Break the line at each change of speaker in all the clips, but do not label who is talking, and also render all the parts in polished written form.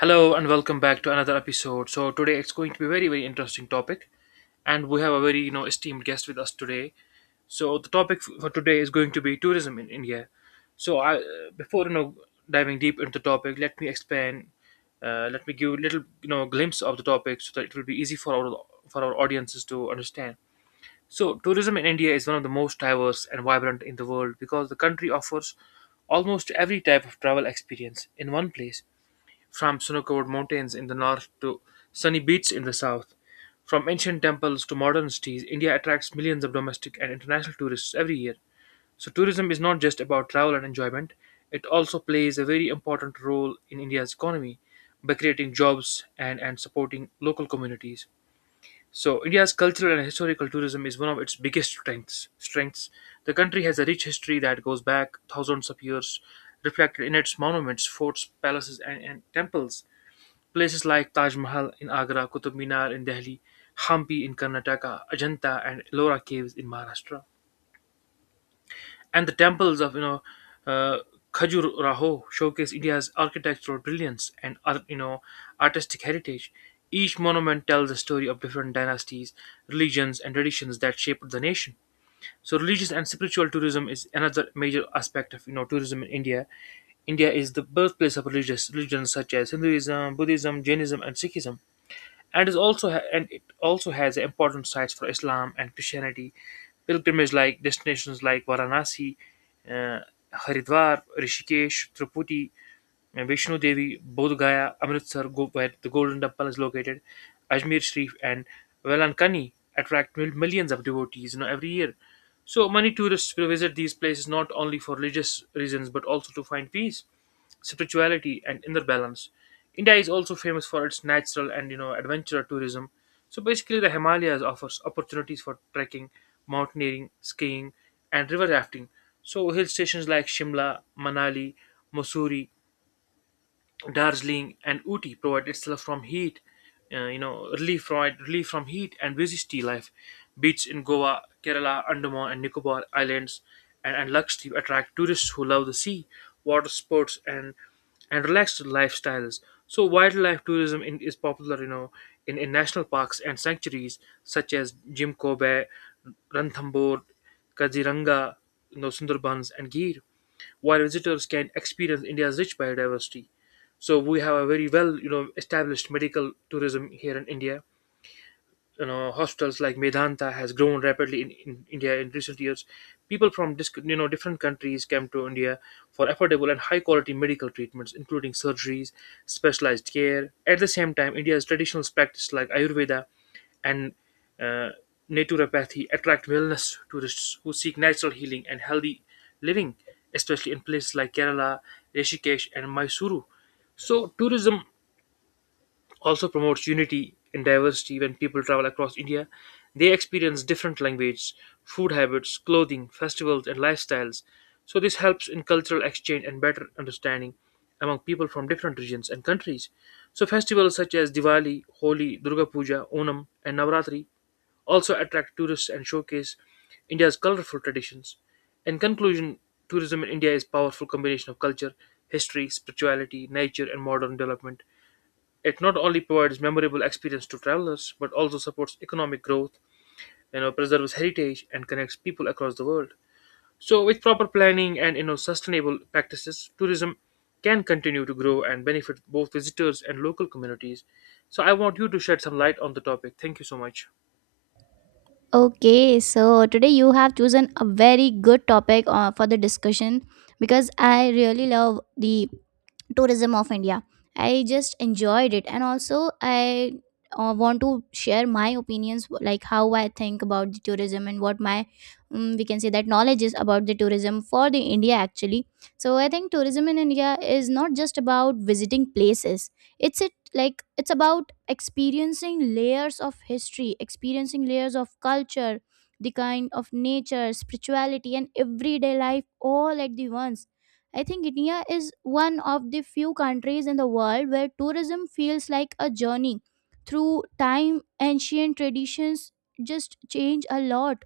Hello and welcome back to another episode. So today it's going to be a very interesting topic, and we have a very esteemed guest with us today. So the topic for today is going to be tourism in India. So before diving deep into the topic, let me explain. Let me give a little glimpse of the topic so that it will be easy for our audiences to understand. So tourism in India is one of the most diverse and vibrant in the world because the country offers almost every type of travel experience in one place, from snow-covered mountains in the north to sunny beaches in the south, from ancient temples to modern cities. India attracts millions of domestic and international tourists every year. So tourism is not just about travel and enjoyment, it also plays a very important role in India's economy by creating jobs and supporting local communities. So India's cultural and historical tourism is one of its biggest strengths. The country has a rich history that goes back thousands of years, reflected in its monuments, forts, palaces, and temples. Places like Taj Mahal in Agra, Qutub Minar in Delhi, Hampi in Karnataka, Ajanta and Ellora caves in Maharashtra, and the temples of uh, Khajuraho showcase India's architectural brilliance and artistic heritage. Each monument tells a story of different dynasties, religions, and traditions that shaped the nation. So, religious and spiritual tourism is another major aspect of tourism in India. India is the birthplace of religious religions such as Hinduism, Buddhism, Jainism, and Sikhism, and it also has important sites for Islam and Christianity. Pilgrimage like destinations like Varanasi, uh, Haridwar, Rishikesh, Triputi, and Vishnu Devi, Bodh Gaya, Amritsar, where the Golden Temple is located, Ajmer Sharif, and Velankani attract millions of devotees, every year. So many tourists will visit these places not only for religious reasons but also to find peace, spirituality, and inner balance. India is also famous for its natural and adventure tourism. So basically, the Himalayas offers opportunities for trekking, mountaineering, skiing, and river rafting. So hill stations like Shimla, Manali, Mussoorie, Darjeeling, and Uti provide itself from heat, you know, relief provide relief from heat and busy tea life. Beaches in Goa, Kerala, Andaman and Nicobar Islands, and Lakshadweep attract tourists who love the sea, water sports, and relaxed lifestyles. So wildlife is popular, in national parks and sanctuaries such as Jim Kobe, Ranthambore, Kaziranga, Sundarbans, and Gir, while visitors can experience India's rich biodiversity. So we have a very well, established medical tourism here in India. You know, hostels like Medanta has grown rapidly in India in recent years. People from different countries came to India for affordable and high quality medical treatments, including surgeries, specialized care. At the same time, India's traditional practice like Ayurveda and uh, naturopathy attract wellness tourists who seek natural healing and healthy living, especially in places like Kerala, Rishikesh, and Mysuru. So tourism also promotes unity and diversity when people travel across India. They experience different languages, food habits, clothing, festivals, and lifestyles. So, this helps in cultural exchange and better understanding among people from different regions and countries. So, festivals such as Diwali, Holi, Durga Puja, Onam, and Navratri also attract tourists and showcase India's colorful traditions. In conclusion, tourism in India is a powerful combination of culture, history, spirituality, nature, and modern development. It not only provides memorable experience to travelers, but also supports economic growth, preserves heritage, and connects people across the world. So, with proper planning and sustainable practices, tourism can continue to grow and benefit both visitors and local communities. So, I want you to shed some light on the topic. Thank you so much.
Okay, so today you have chosen a very good topic for the discussion because I really love the tourism of India. I just enjoyed it, and also I want to share my opinions, like how I think about the tourism and what my we can say that knowledge is about the tourism for the India actually. So I think tourism in India is not just about visiting places. It's it like It's about experiencing layers of history, experiencing layers of culture, the kind of nature, spirituality, and everyday life all at the once. I think India is one of the few countries in the world where tourism feels like a journey through time. Ancient traditions just change a lot,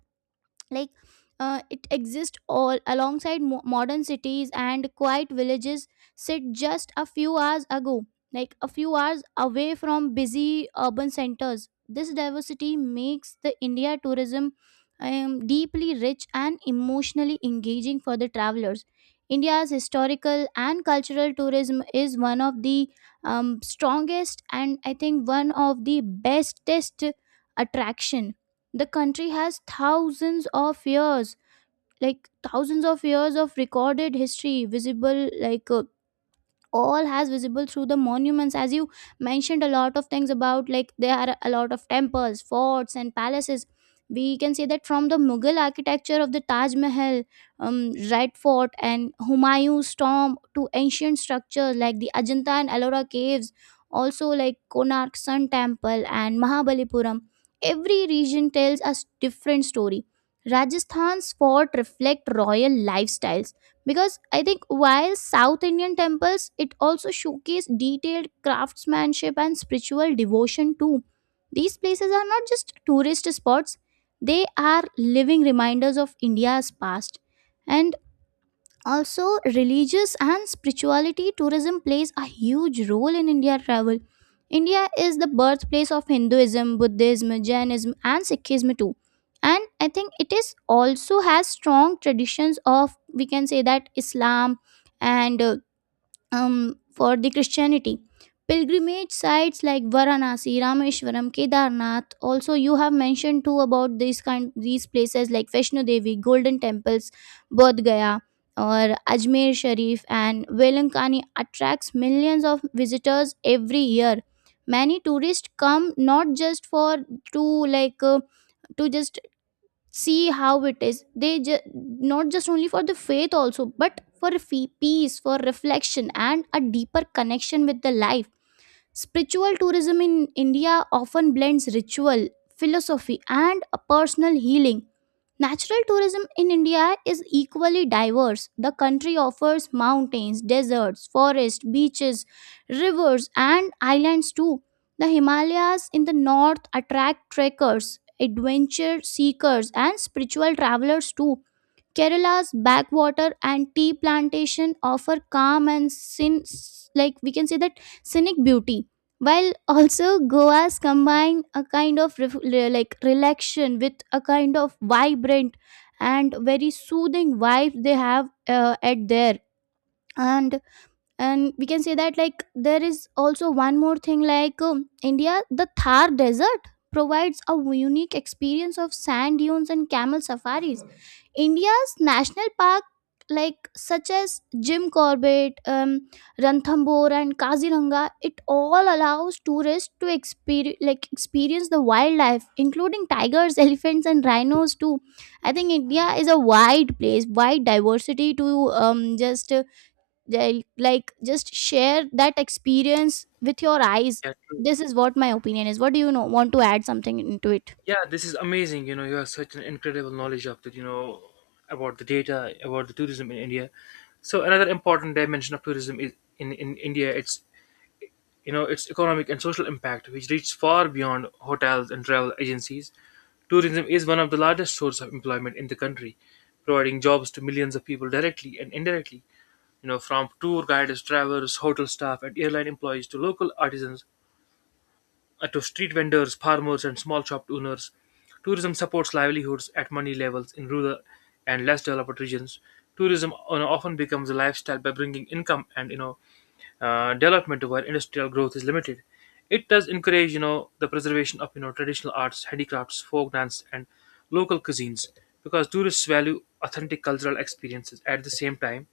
like it exists all alongside modern cities and quiet villages sit just a few hours ago, like a few hours away from busy urban centers. This diversity makes the india tourism deeply rich and emotionally engaging for the travelers. India's historical and cultural tourism is one of the strongest, and I think one of the bestest attraction. The country has thousands of years, like thousands of years of recorded history visible, all has visible through the monuments. As you mentioned a lot of things about, like, there are a lot of temples, forts and palaces. We can say that from the mughal architecture of the taj mahal, red fort and humayun's tomb to ancient structures like the ajanta and ellora caves, also like konark sun temple and mahabalipuram, every region tells us different story. Rajasthan's fort reflect royal lifestyles, because I think while south indian temples it also showcase detailed craftsmanship and spiritual devotion too. These places are not just tourist spots, they are living reminders of india's past. And also, religious and spirituality tourism plays a huge role in India travel. India is the birthplace of Hinduism, Buddhism, Jainism, and Sikhism too. And I think it is also has strong traditions of we can say that Islam and for the Christianity. Pilgrimage sites like Varanasi, Rameshwaram, Kedarnath. Also, you have mentioned too about these kind these places like Vaishno Devi, Golden Temples, Bodh Gaya, or Ajmer Sharif and Velankani attracts millions of visitors every year. Many tourists come not just for to to just see how it is, they not just only for the faith also but for peace, for reflection and a deeper connection with the life. Spiritual tourism in India often blends ritual, philosophy, and a personal healing. Natural tourism in India is equally diverse. The country offers mountains, deserts, forests, beaches, rivers, and islands too. The Himalayas in the north attract trekkers, adventure seekers, and spiritual travelers too. Kerala's backwater and tea plantation offer calm and sin like we can say that scenic beauty. While also Goa's combine a kind of like relaxation with a kind of vibrant and very soothing vibe they have at there. And and we can say that, like, there is also one more thing like, india, the thar desert provides a unique experience of sand dunes and camel safaris. India's national park, like such as jim corbett, ranthambore and kaziranga, it all allows tourists to experience like experience the wildlife, including tigers elephants and rhinos too. I think india is a wide place, wide diversity to just like just share that experience with your eyes.
Yeah, true.
This is what my opinion is. What do you know want to add something into it?
Yeah, this is amazing. You know, you have such an incredible knowledge of that. You know, about the data about the tourism in India. So another important dimension of tourism is in India. It's its economic and social impact which reaches far beyond hotels and travel agencies. Tourism is one of the largest sources of employment in the country, providing jobs to millions of people directly and indirectly, from tour guides, travelers, hotel staff, and airline employees to local artisans, to street vendors, farmers, and small shop owners. Tourism supports livelihoods at money levels in rural and less developed regions. Tourism often becomes a lifestyle by bringing income and development where industrial growth is limited. It does encourage, the preservation of traditional arts, handicrafts, folk dance, and local cuisines, because tourists value authentic cultural experiences. At the same time,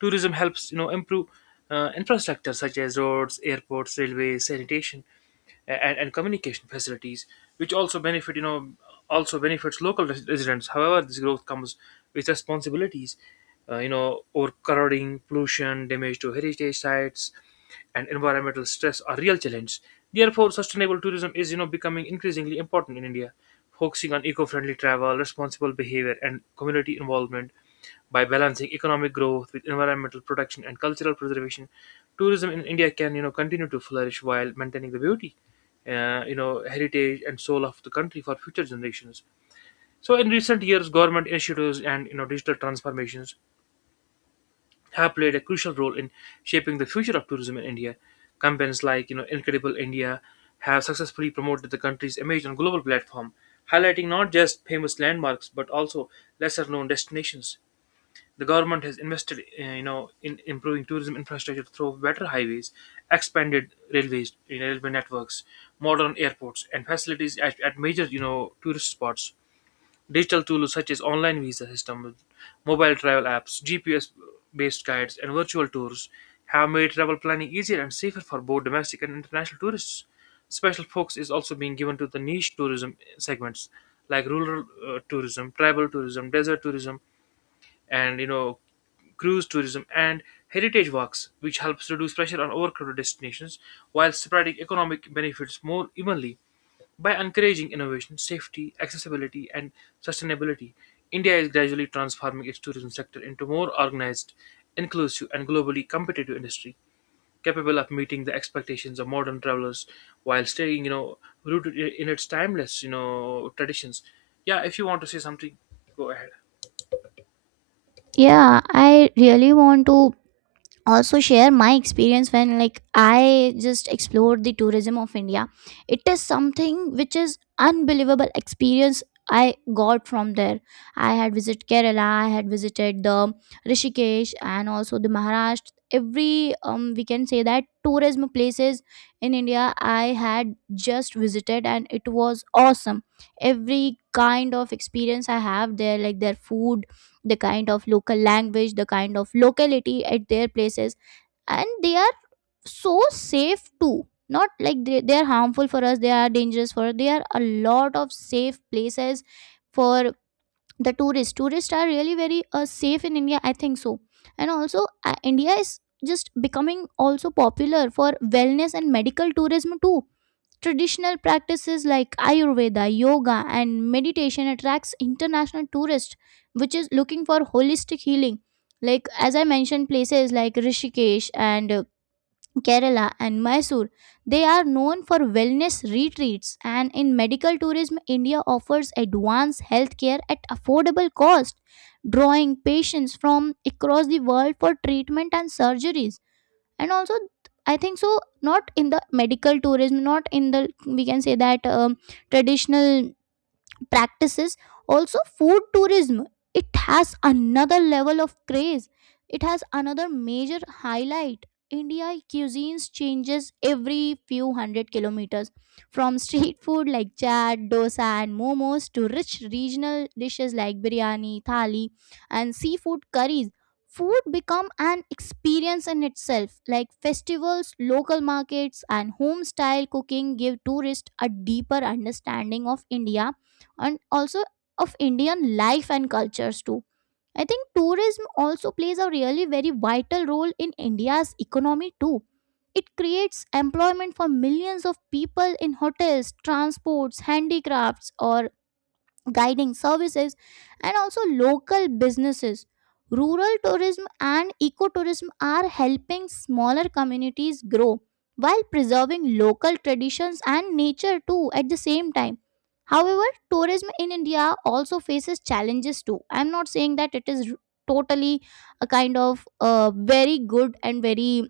tourism helps, improve infrastructure such as roads, airports, railways, sanitation, and communication facilities, which also benefits local residents. However, this growth comes with responsibilities. Overcrowding, pollution, damage to heritage sites, and environmental stress are real challenges. Therefore, sustainable tourism is becoming increasingly important in India, focusing on eco-friendly travel, responsible behavior, and community involvement. By balancing economic growth with environmental protection and cultural preservation, tourism in India can continue to flourish while maintaining the beauty, heritage, and soul of the country for future generations. So, in recent years, government initiatives and digital transformations have played a crucial role in shaping the future of tourism in India. Campaigns like Incredible India have successfully promoted the country's image on global platform, highlighting not just famous landmarks but also lesser-known destinations. The government has invested, in improving tourism infrastructure through better highways, expanded railways, railway networks, modern airports, and facilities at major, tourist spots. Digital tools such as online visa systems, mobile travel apps, GPS-based guides, and virtual tours have made travel planning easier and safer for both domestic and international tourists. Special focus is also being given to the niche tourism segments like rural tourism, tribal tourism, desert tourism, and cruise tourism and heritage walks, which helps reduce pressure on overcrowded destinations while spreading economic benefits more evenly. By encouraging innovation, safety, accessibility, and sustainability, India is gradually transforming its tourism sector into more organized, inclusive, and globally competitive industry, capable of meeting the expectations of modern travelers while staying rooted in its timeless traditions. Yeah, if you want to say something, go ahead.
Yeah, I really want to also share my experience when, like, I just explored the tourism of india. It is something which is unbelievable experience I got from there. I had visited kerala, I had visited the rishikesh and also the maharashtra. Every we can say that tourism places in india I had just visited, and it was awesome. Every kind of experience I have there, like their food, the kind of local language, the kind of locality at their places, and they are so safe too. Not like they are harmful for us, they are dangerous for us. They are a lot of safe places for the tourists. Tourists are really very safe in India, I think so. And also, India is just becoming also popular for wellness and medical tourism too. Traditional practices like Ayurveda, yoga, and meditation attracts international tourists, which is looking for holistic healing. Like as I mentioned, places like Rishikesh and Kerala and Mysore, they are known for wellness retreats. And in medical tourism, India offers advanced healthcare at affordable cost, drawing patients from across the world for treatment and surgeries. And also, I think so, not in the medical tourism, not in the we can say that traditional practices, also food tourism, it has another level of craze, it has another major highlight. India cuisines changes every few hundred kilometers. From street food like chaat, dosa and momos to rich regional dishes like biryani, thali and seafood curries, food become an experience in itself. Like festivals, local markets and home style cooking give tourists a deeper understanding of india, and also of Indian life and cultures too. I think tourism also plays a really very vital role in India's economy too. It creates employment for millions of people in hotels, transports, handicrafts, or guiding services, and also local businesses. Rural tourism and ecotourism are helping smaller communities grow while preserving local traditions and nature too at the same time. However, tourism in India also faces challenges too. I'm not saying that it is totally a kind of very good and very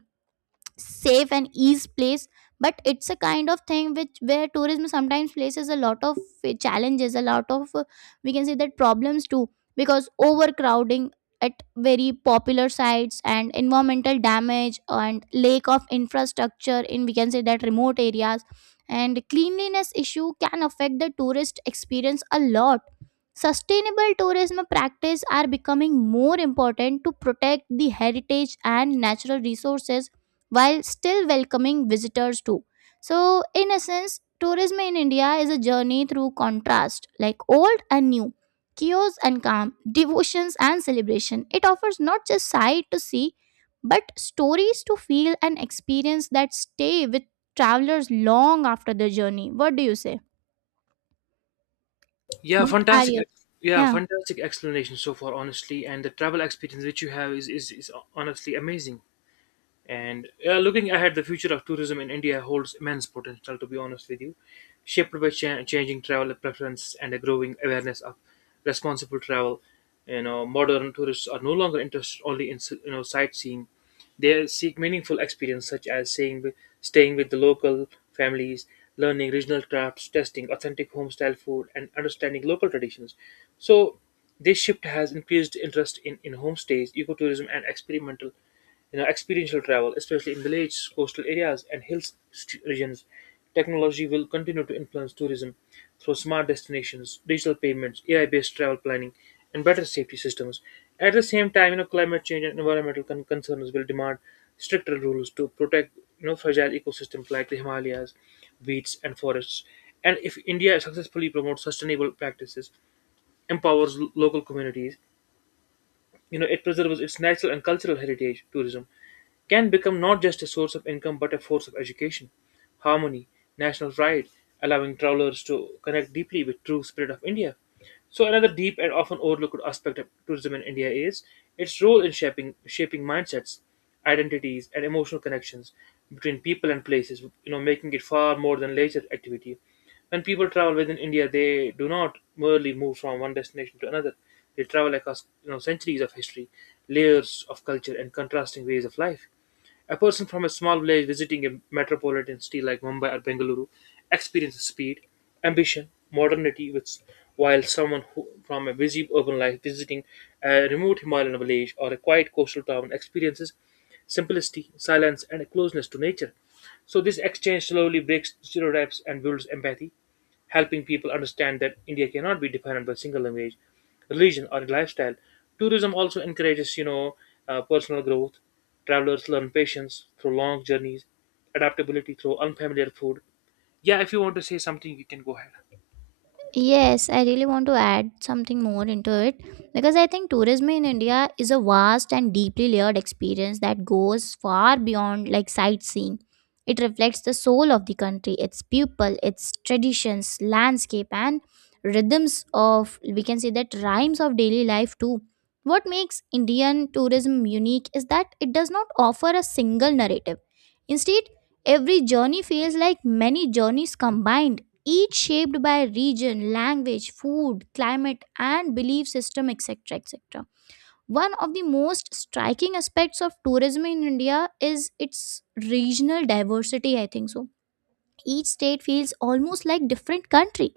safe and ease place, but it's a kind of thing which where tourism sometimes places a lot of challenges, a lot of we can say that problems too, because overcrowding at very popular sites, and environmental damage, and lack of infrastructure in we can say that remote areas, and cleanliness issue can affect the tourist experience a lot. Sustainable tourism practice are becoming more important to protect the heritage and natural resources while still welcoming visitors too. So, in essence, tourism in India is a journey through contrast, like old and new, chaos and calm, devotions and celebration. It offers not just sight to see, but stories to feel and experience that stay with travelers long after the journey. What do you say?
Yeah,
What are
fantastic.
your,
Yeah,
yeah?
fantastic explanation so far, honestly. And the travel experience which you have is honestly amazing. And looking ahead, the future of tourism in India holds immense potential, to be honest with you, shaped by changing travel preferences and a growing awareness of responsible travel. You know, modern tourists are no longer interested only in sightseeing; they seek meaningful experience such as staying with the local families, learning regional crafts, testing authentic home-style food, and understanding local traditions. So, this shift has increased interest in homestays, ecotourism, and experimental, experiential travel, especially in villages, coastal areas, and hill regions. Technology will continue to influence tourism through smart destinations, digital payments, AI-based travel planning, and better safety systems. At the same time, you know, climate change and environmental concerns will demand stricter rules to protect fragile ecosystems like the Himalayas, beaches, and forests. And if India successfully promotes sustainable practices, empowers local communities, it preserves its natural and cultural heritage, tourism can become not just a source of income but a force of education, harmony, national pride, allowing travelers to connect deeply with true spirit of India. So another deep and often overlooked aspect of tourism in India is its role in shaping mindsets, identities, and emotional connections between people and places, making it far more than leisure activity. When people travel within India, they do not merely move from one destination to another. They travel across centuries of history, layers of culture, and contrasting ways of life. A person from a small village visiting a metropolitan city like Mumbai or Bengaluru experiences speed, ambition, modernity, which, while someone who, from a busy urban life visiting a remote Himalayan village or a quiet coastal town experiences simplicity, silence, and a closeness to nature. So this exchange slowly breaks stereotypes and builds empathy, helping people understand that India cannot be defined by single language, religion, or lifestyle. Tourism also encourages, personal growth. Travelers learn patience through long journeys, adaptability through unfamiliar food. Yeah, if you want to say something, you can go ahead.
Yes, I really want to add something more into it, because I think tourism in India is a vast and deeply layered experience that goes far beyond like sightseeing. It reflects the soul of the country, its people, its traditions, landscape, and rhythms of we can say that rhymes of daily life too. What makes Indian tourism unique is that it does not offer a single narrative. Instead, every journey feels like many journeys combined, each shaped by region, language, food, climate, and belief system, etc. etc. One of the most striking aspects of tourism in India is its regional diversity, I think so. Each state feels almost like different country.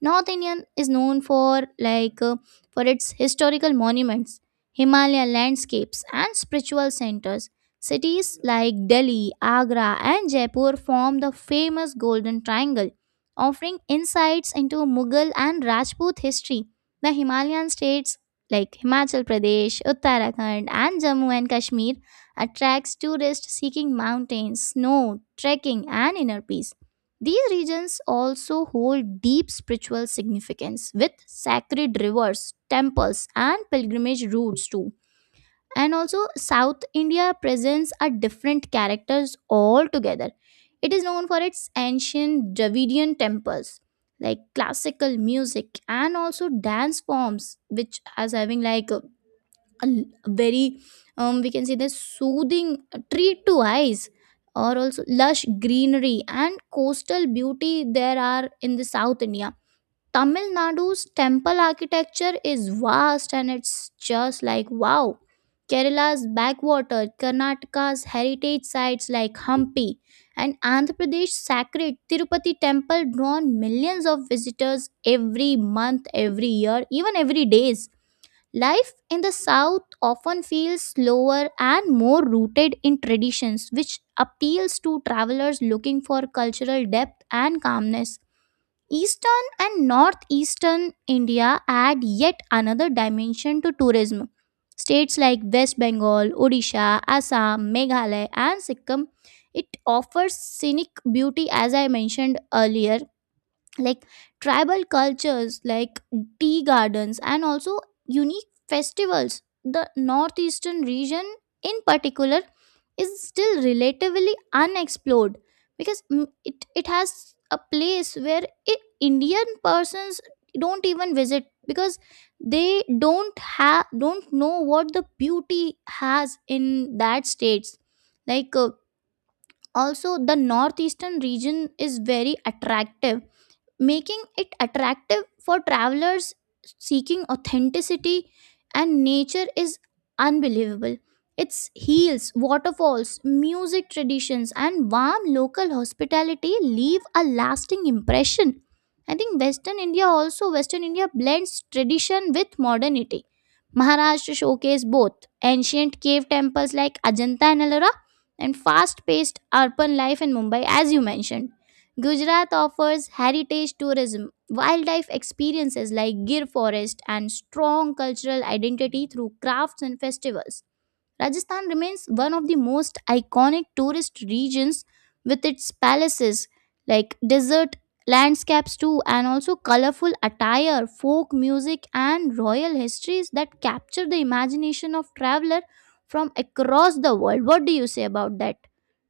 North Indian is known for, like uh, for its historical monuments, Himalaya landscapes and spiritual centers. Cities like Delhi, Agra and Jaipur form the famous Golden Triangle, offering insights into Mughal and Rajput history. The Himalayan states like Himachal Pradesh, Uttarakhand and Jammu and Kashmir attracts tourists seeking mountains, snow, trekking and inner peace. These regions also hold deep spiritual significance with sacred rivers, temples, and pilgrimage routes too. And also, South India presents a different characters altogether. It is known for its ancient Dravidian temples, like classical music, and also dance forms, which as having a l- very we can say the soothing treat to eyes, or also lush greenery and coastal beauty there are in the south india. Tamil nadu's temple architecture is vast, and it's just like wow. Kerala's backwater, karnataka's heritage sites like hampi, and andhra pradesh sacred tirupati temple drawn millions of visitors every month, every year, even every days. Life in the South often feels slower and more rooted in traditions, which appeals to travelers looking for cultural depth and calmness. Eastern and northeastern India add yet another dimension to tourism. States like West Bengal, Odisha, Assam, Meghalaya, and Sikkim, it offers scenic beauty as I mentioned earlier, like tribal cultures, like tea gardens, and also unique festivals. The northeastern region in particular is still relatively unexplored because it has a place where Indian persons don't even visit because they don't know what the beauty has in that states. like uh, Also, the northeastern region is very attractive, making it attractive for travelers seeking authenticity, and nature is unbelievable. Its hills, waterfalls, music, traditions, and warm local hospitality leave a lasting impression. I think western india also western india blends tradition with modernity. Maharashtra showcase both ancient cave temples like Ajanta and Ellora, and fast paced urban life in Mumbai, as you mentioned. Gujarat offers heritage tourism, wildlife experiences like Gir Forest, and strong cultural identity through crafts and festivals. Rajasthan remains one of the most iconic tourist regions with its palaces, like desert landscapes, too, and also colorful attire, folk music, and royal histories that capture the imagination of traveler from across the world. What do you say about that?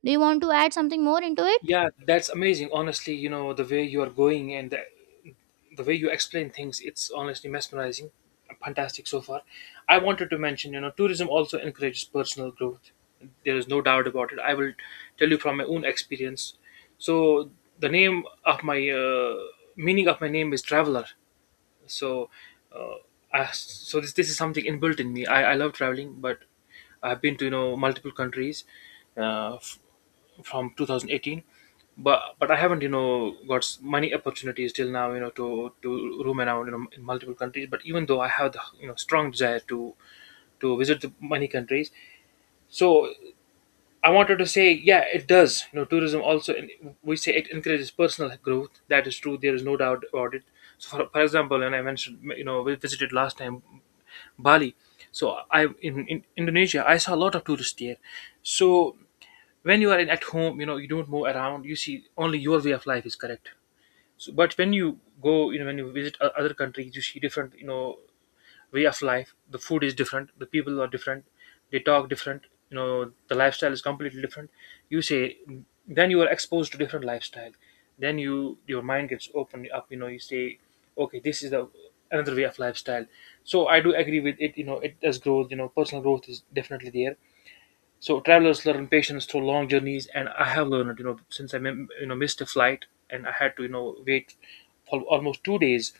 Do you want to add something more into it?
Yeah, that's amazing. Honestly, the way you are going and the way you explain things, it's honestly mesmerizing, fantastic so far. I wanted to mention, tourism also encourages personal growth. There is no doubt about it. I will tell you from my own experience. So the name of my meaning of my name is traveler. So uh, so this is something inbuilt in me. I love traveling, but I've been to, multiple countries uh, f- from 2018. But I haven't, many opportunities till now, to roam around, in multiple countries, but even though I have the, strong desire to visit the many countries. So I wanted to say, yeah, it does, tourism also we say it encourages personal growth. That is true. There is no doubt about it. So for example, when I mentioned, we visited last time Bali. So I in Indonesia, I saw a lot of tourists there. So when you are at home, you know you don't move around. You see only your way of life is correct. So but when you go, you know, when you visit other countries, you see different, way of life. The food is different, the people are different, they talk different, you know, the lifestyle is completely different, you say. Then you are exposed to different lifestyle. Then your mind gets opened up. You know, you say okay, this is the another way of lifestyle. So I do agree with it. You know, it does growth. You know, personal growth is definitely there. So travelers learn patience through long journeys, and I have learned, you know, since I missed a flight, and I had to, you know, wait for almost 2 days,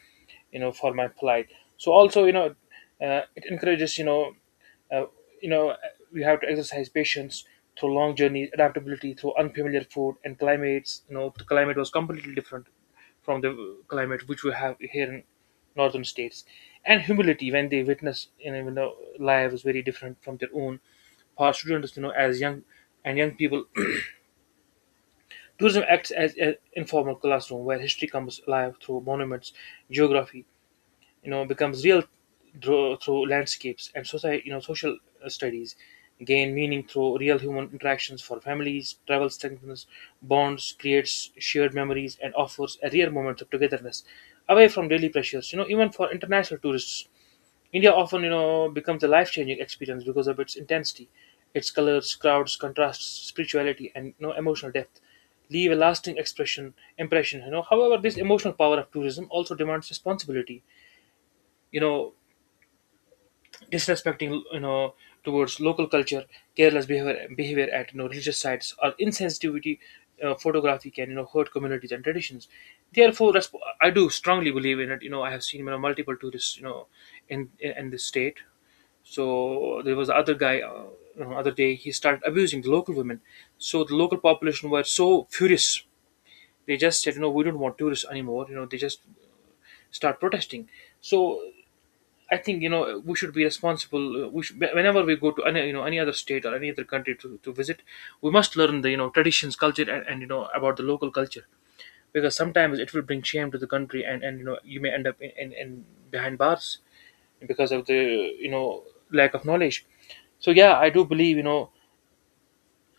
you know, for my flight. So also, you know, it encourages, uh, you know, we have to exercise patience through long journeys, adaptability through unfamiliar food and climates. You know, the climate was completely different from the climate which we have here in northern states, and humility when they witness, you know, when the life is very different from their own, for students, you know, as young and young people. Tourism acts as an informal classroom where history comes alive through monuments, geography, you know, becomes real through, landscapes, and society, you know, social studies gain meaning through real human interactions for families. Travel strengthens bonds, creates shared memories, and offers a rare moment of togetherness away from daily pressures. You know, even for international tourists, India often, you know, becomes a life-changing experience because of its intensity, its colors, crowds, contrasts, spirituality, and, you know, emotional depth leave a lasting expression impression. You know, however, this emotional power of tourism also demands responsibility. You know, disrespecting, you know, towards local culture, careless behavior at, you know, religious sites, or insensitivity photography can, you know, hurt communities and traditions. Therefore, I do strongly believe in it. You know, I have seen, you know, multiple tourists, you know, in in this state. So there was the other guy, other day he started abusing the local women. So the local population were so furious. They just said, you know, we don't want tourists anymore. You know, they just start protesting. So I think, you know, we should be responsible. We should, whenever we go to any, you know, any other state or any other country to, visit, we must learn the, you know, traditions, culture, and, you know, about the local culture, because sometimes it will bring shame to the country, and, you know, you may end up in behind bars because of the, you know, lack of knowledge. So yeah, I do believe, you know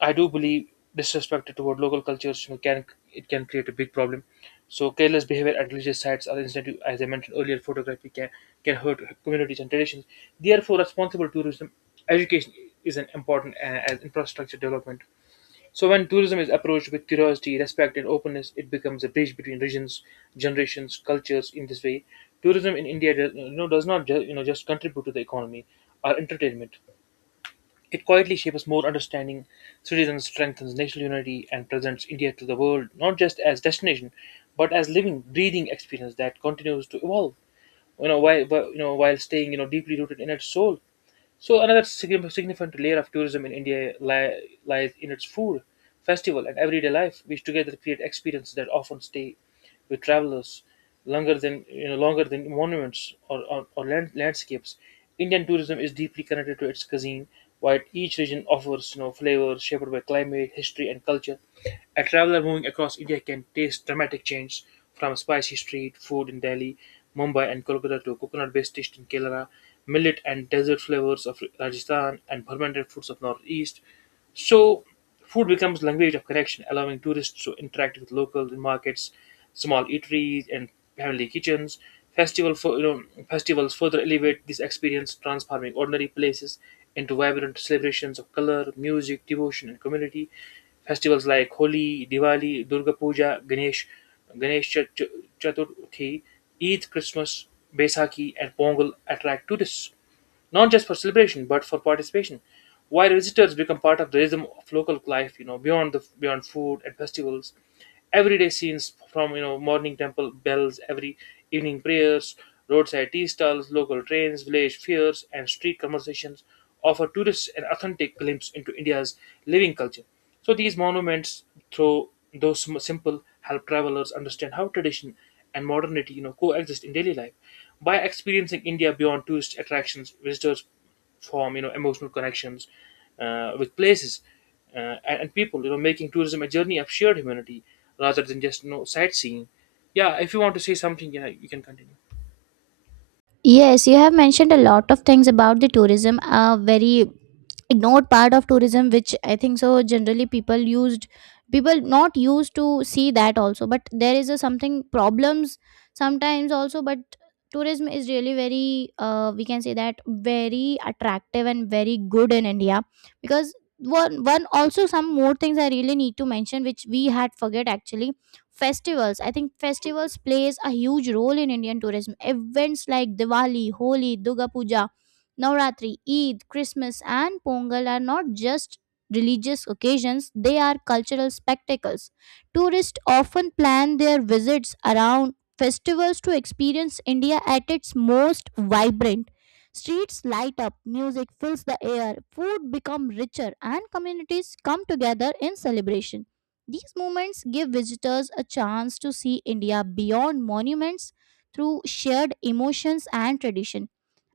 I do believe Disrespect toward local cultures, you know, can — it can create a big problem. So careless behavior at religious sites are incentive, as I mentioned earlier, photography can, hurt communities and traditions. Therefore, responsible tourism education is an important as infrastructure development. So when tourism is approached with curiosity, respect, and openness, it becomes a bridge between regions, generations, cultures. In this way, tourism in India does, you know, does not just contribute to the economy or entertainment. It quietly shapes more understanding, citizens, strengthens national unity, and presents India to the world, not just as destination, but as living, breathing experience that continues to evolve. You know, while staying, you know, deeply rooted in its soul. So another significant layer of tourism in India lies in its food, festival, and everyday life, which together create experiences that often stay with travelers longer than, longer than monuments, or, land, landscapes. Indian tourism is deeply connected to its cuisine, while each region offers, you know, flavors shaped by climate, history, and culture. A traveler moving across India can taste dramatic change from spicy street food in Delhi, Mumbai, and Kolkata to coconut based dishes in Kerala, millet and desert flavors of Rajasthan, and fermented foods of Northeast. So food becomes language of connection, allowing tourists to interact with locals in markets, small eateries, and family kitchens. Festival for, you know, festivals further elevate this experience, transforming ordinary places into vibrant celebrations of color, music, devotion, and community. Festivals like Holi, Diwali, Durga Puja, Ganesh Chaturthi, Eid, Christmas, Baisakhi, and Pongal attract tourists, not just for celebration but for participation. While visitors become part of the rhythm of local life, you know, beyond food and festivals, everyday scenes from, you know, morning temple bells, every evening prayers, roadside tea stalls, local trains, village fairs, and street conversations offer tourists an authentic glimpse into India's living culture. So these monuments, through though simple, help travelers understand how tradition and modernity, you know, coexist in daily life. By experiencing India beyond tourist attractions, visitors form, you know, emotional connections with places and people. You know, making tourism a journey of shared humanity rather than just, you know, sightseeing. Yeah, if you want to say something, yeah, you can continue.
Yes, you have mentioned a lot of things about the tourism. A very ignored part of tourism, which I think so generally people used, people not used to see that also. But there is a something problems sometimes also. But tourism is really very, we can say that, very attractive and very good in India, because one also some more things I really need to mention which we had forget actually. Festivals, I think festivals plays a huge role in Indian tourism. Events like Diwali, Holi, Durga Puja, Navratri, Eid, Christmas, and Pongal are not just religious occasions, they are cultural spectacles. Tourists often plan their visits around festivals to experience India at its most vibrant. Streets light up, music fills the air, food become richer, and communities come together in celebration. These moments give visitors a chance to see India beyond monuments, through shared emotions and tradition.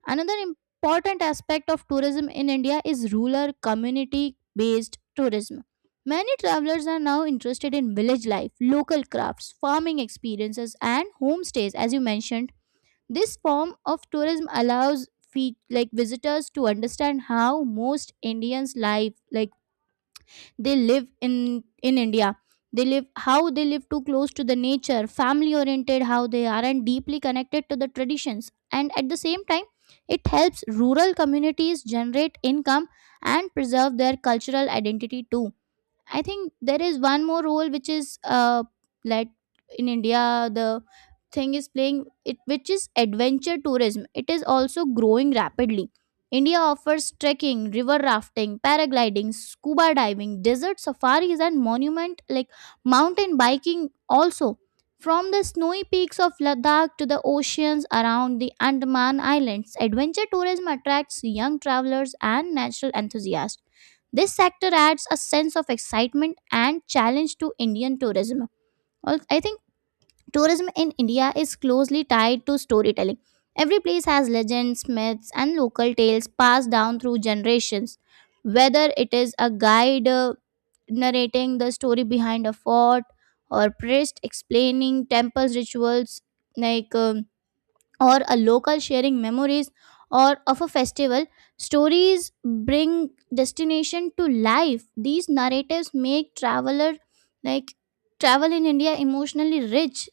Another important aspect of tourism in India is rural community based tourism. Many travelers are now interested in village life, local crafts, farming experiences, and homestays, as you mentioned. This form of tourism allows visitors to understand how most Indians live, like they live in India. They live how they live, too close to the nature, family oriented how they are, and deeply connected to the traditions. And at the same time, it helps rural communities generate income and preserve their cultural identity too. I think there is one more role which is like in India the thing is playing it, which is adventure tourism. It is also growing rapidly. India offers trekking, river rafting, paragliding, scuba diving, desert safaris, and monument like mountain biking also. From the snowy peaks of Ladakh to the oceans around the Andaman Islands, adventure tourism attracts young travelers and natural enthusiasts. This sector adds a sense of excitement and challenge to Indian tourism. I think tourism in India is closely tied to storytelling. Every place has legends, myths, and local tales passed down through generations. Whether it is a guide narrating the story behind a fort, or priest explaining temples rituals, like um, or a local sharing memories or of a festival, stories bring destination to life. These narratives make traveler, like travel in India, emotionally rich.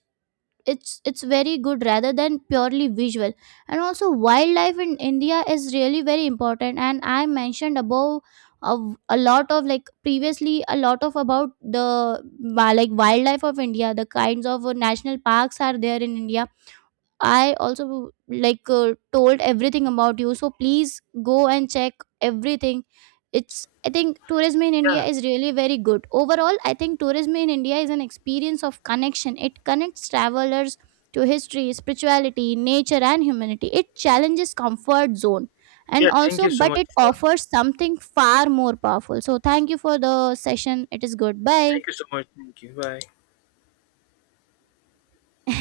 It's very good rather than purely visual. And also, wildlife in India is really very important, and I mentioned above of a lot of, like previously, a lot of about the wildlife of India, the kinds of national parks are there in India. I also like told everything about you. So please go and check everything. It's, I think, tourism in India
Yeah,
is really very good. Overall, I think tourism in India is an experience of connection. It connects travelers to history, spirituality, nature, and humanity. It challenges comfort zone, and
yeah. Thank
also,
you so
but
much
it
for.
offers something far more powerful. So thank you for the session. It is good. Bye.
Thank you so much. Thank you. Bye.